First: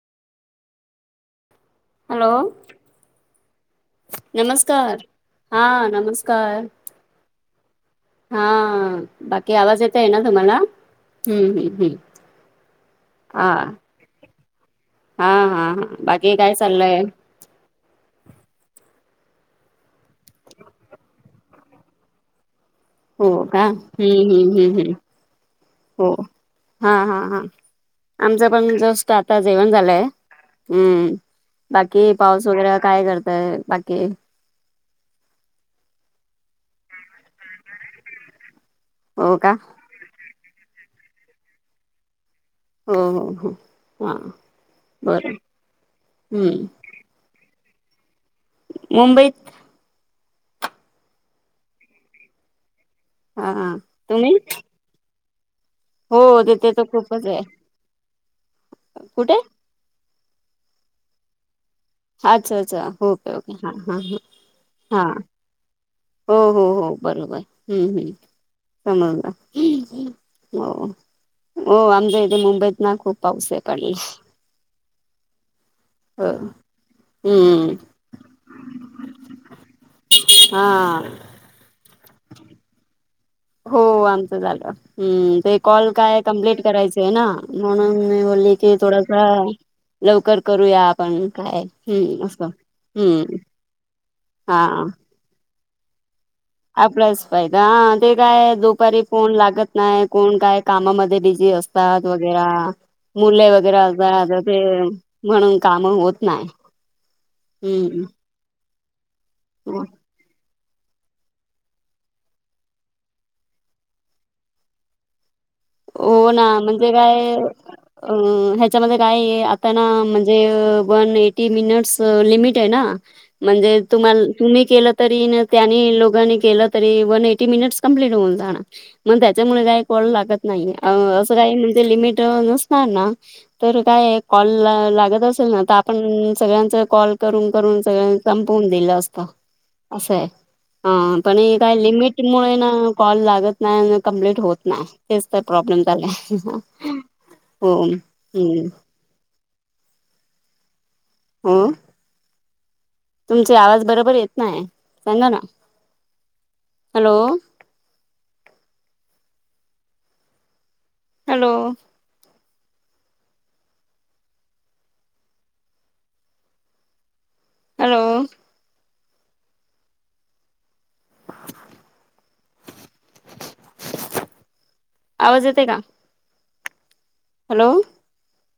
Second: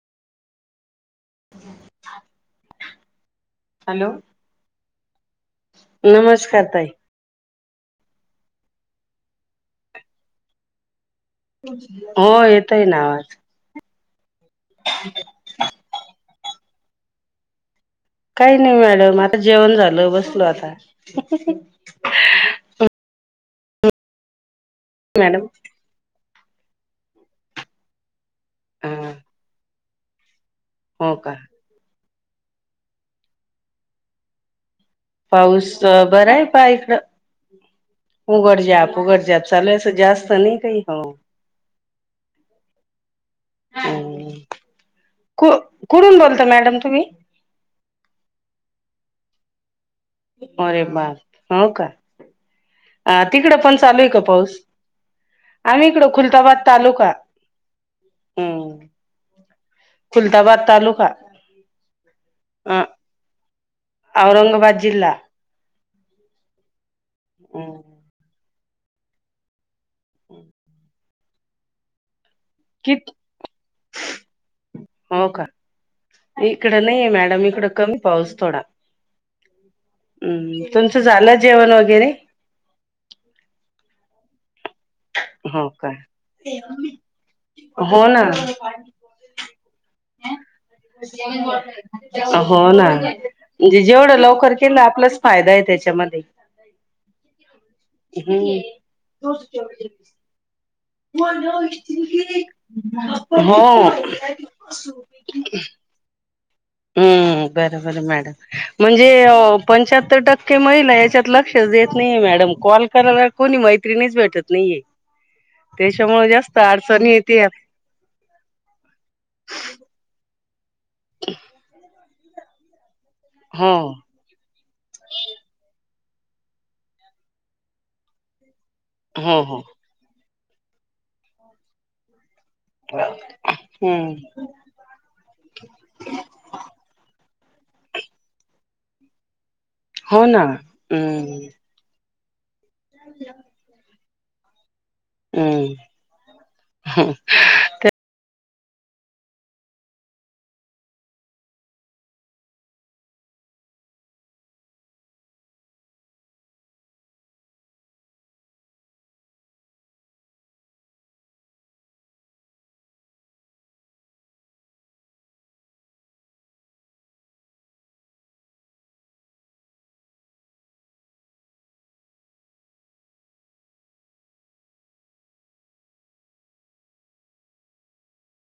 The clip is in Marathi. ह हॅलो नमस्कार हा नमस्कार हा बाकी आवाज येत आहे ना तुम्हाला हम्म-हम्म-हम्म हो येतोय ना आवाज आ हा -हा- हा बाकी काय चाललय काही नाही मॅडम आता जेवण झाल बसलोय आता हो का हम्म -हम्म -हम्म मॅडम हो हा- हा- हा आमचा पण हा जस्ट आता जेवण झालय हो हम्म का बाकी पाऊस वगैरे काय करतय बाकी पाऊस बर आहे पहा इकड उघडजाप हो -उघडजाप का चालूय जास्त नाही काही हो हो हो हो हा बरं हम्म कुठून बोलता हम्म मॅडम तुम्ही मुंबईत अरे बापरे हो का हा तिकडं हा पण चालू आहे का तुम्ही पाऊस आम्ही इकड हो खुलताबाद तिथे तर तालुका खूपच आहे हम्म कुठे खुलताबाद तालुका अ अच्छा-अच्छा ओके-ओके हा -हा -ह औरंगाबाद -हा जिल्हा -हो -हो- हो बरोबर हम्म -हम्म समजल हो हो आमच्या इथे मुंबईत कि ना खूप पाऊस आहे पडला हो का हो इकडं नाहीेय मॅडम इकडं हम्म कमी पाऊस थोडा हा तुमचं झालं जेवण वगैरे हो आमच झाल हम्म ते हो का कॉल काय कम्प्लीट करायच आहे ना म्हणून हो ना मी बोलली की थोडस हम्म असं हो ना हम्म म्हणजे जेवढं लवकर हा केल आपलच फायदा आहे त्याच्यामध्ये आपल्याच फायदा हा ते काय हम्म दुपारी फोन लागत नाही कोण काय कामा मध्ये बिझी असतात वगैरा मुल हो वगैरे असतात आ ते म्हणून काम होत नाही हम्म बर-बर हम्म मॅडम म्हणजे पंच्याहत्तर टक्के महिला याच्यात लक्ष -क्षच देत नाहीये मॅडम. कॉल करायला कोणी मैत्रिणीच भेटत नाहीये. त्याच्यामुळे हो ना. जास्त म्हणजे अडचणी काय येते अ ह्याच्यामध्ये काय ए आता ना म्हण- ते वन एटी मिनिटस लिमिट आहे ना? हो म्हणजे तुम्हाला- तुम्ही केलं तरी न त्यांनी लोकांनी केलं तरी, वन एटी मिनिट्स कमप्लीट होऊन जाणार. मग हो हो त्याच्यामुळे काही कॉल लागत नाही. अं असं काही म्हणजे, लिमिट न - स्ताना ना तर हम्म काय कॉल - लागत असेल ना? तर आपण सगळ्यांचा कॉल करून करून सगळ्यांच संपवून दिलं असत. हो असंय. ना हां. पण हम्म हे काय लिमिट- मुळे ना कॉल लागत नाय न कंप्लीट होत नाय. तेच तर प्रॉब्लेम हम्म झालाय. हो. हं. हो. तुमचे आवाज बरोबर येत नाय. सांगा ना. हॅलो. हॅलो. हॅलो. आवाज येते का? हॅलो.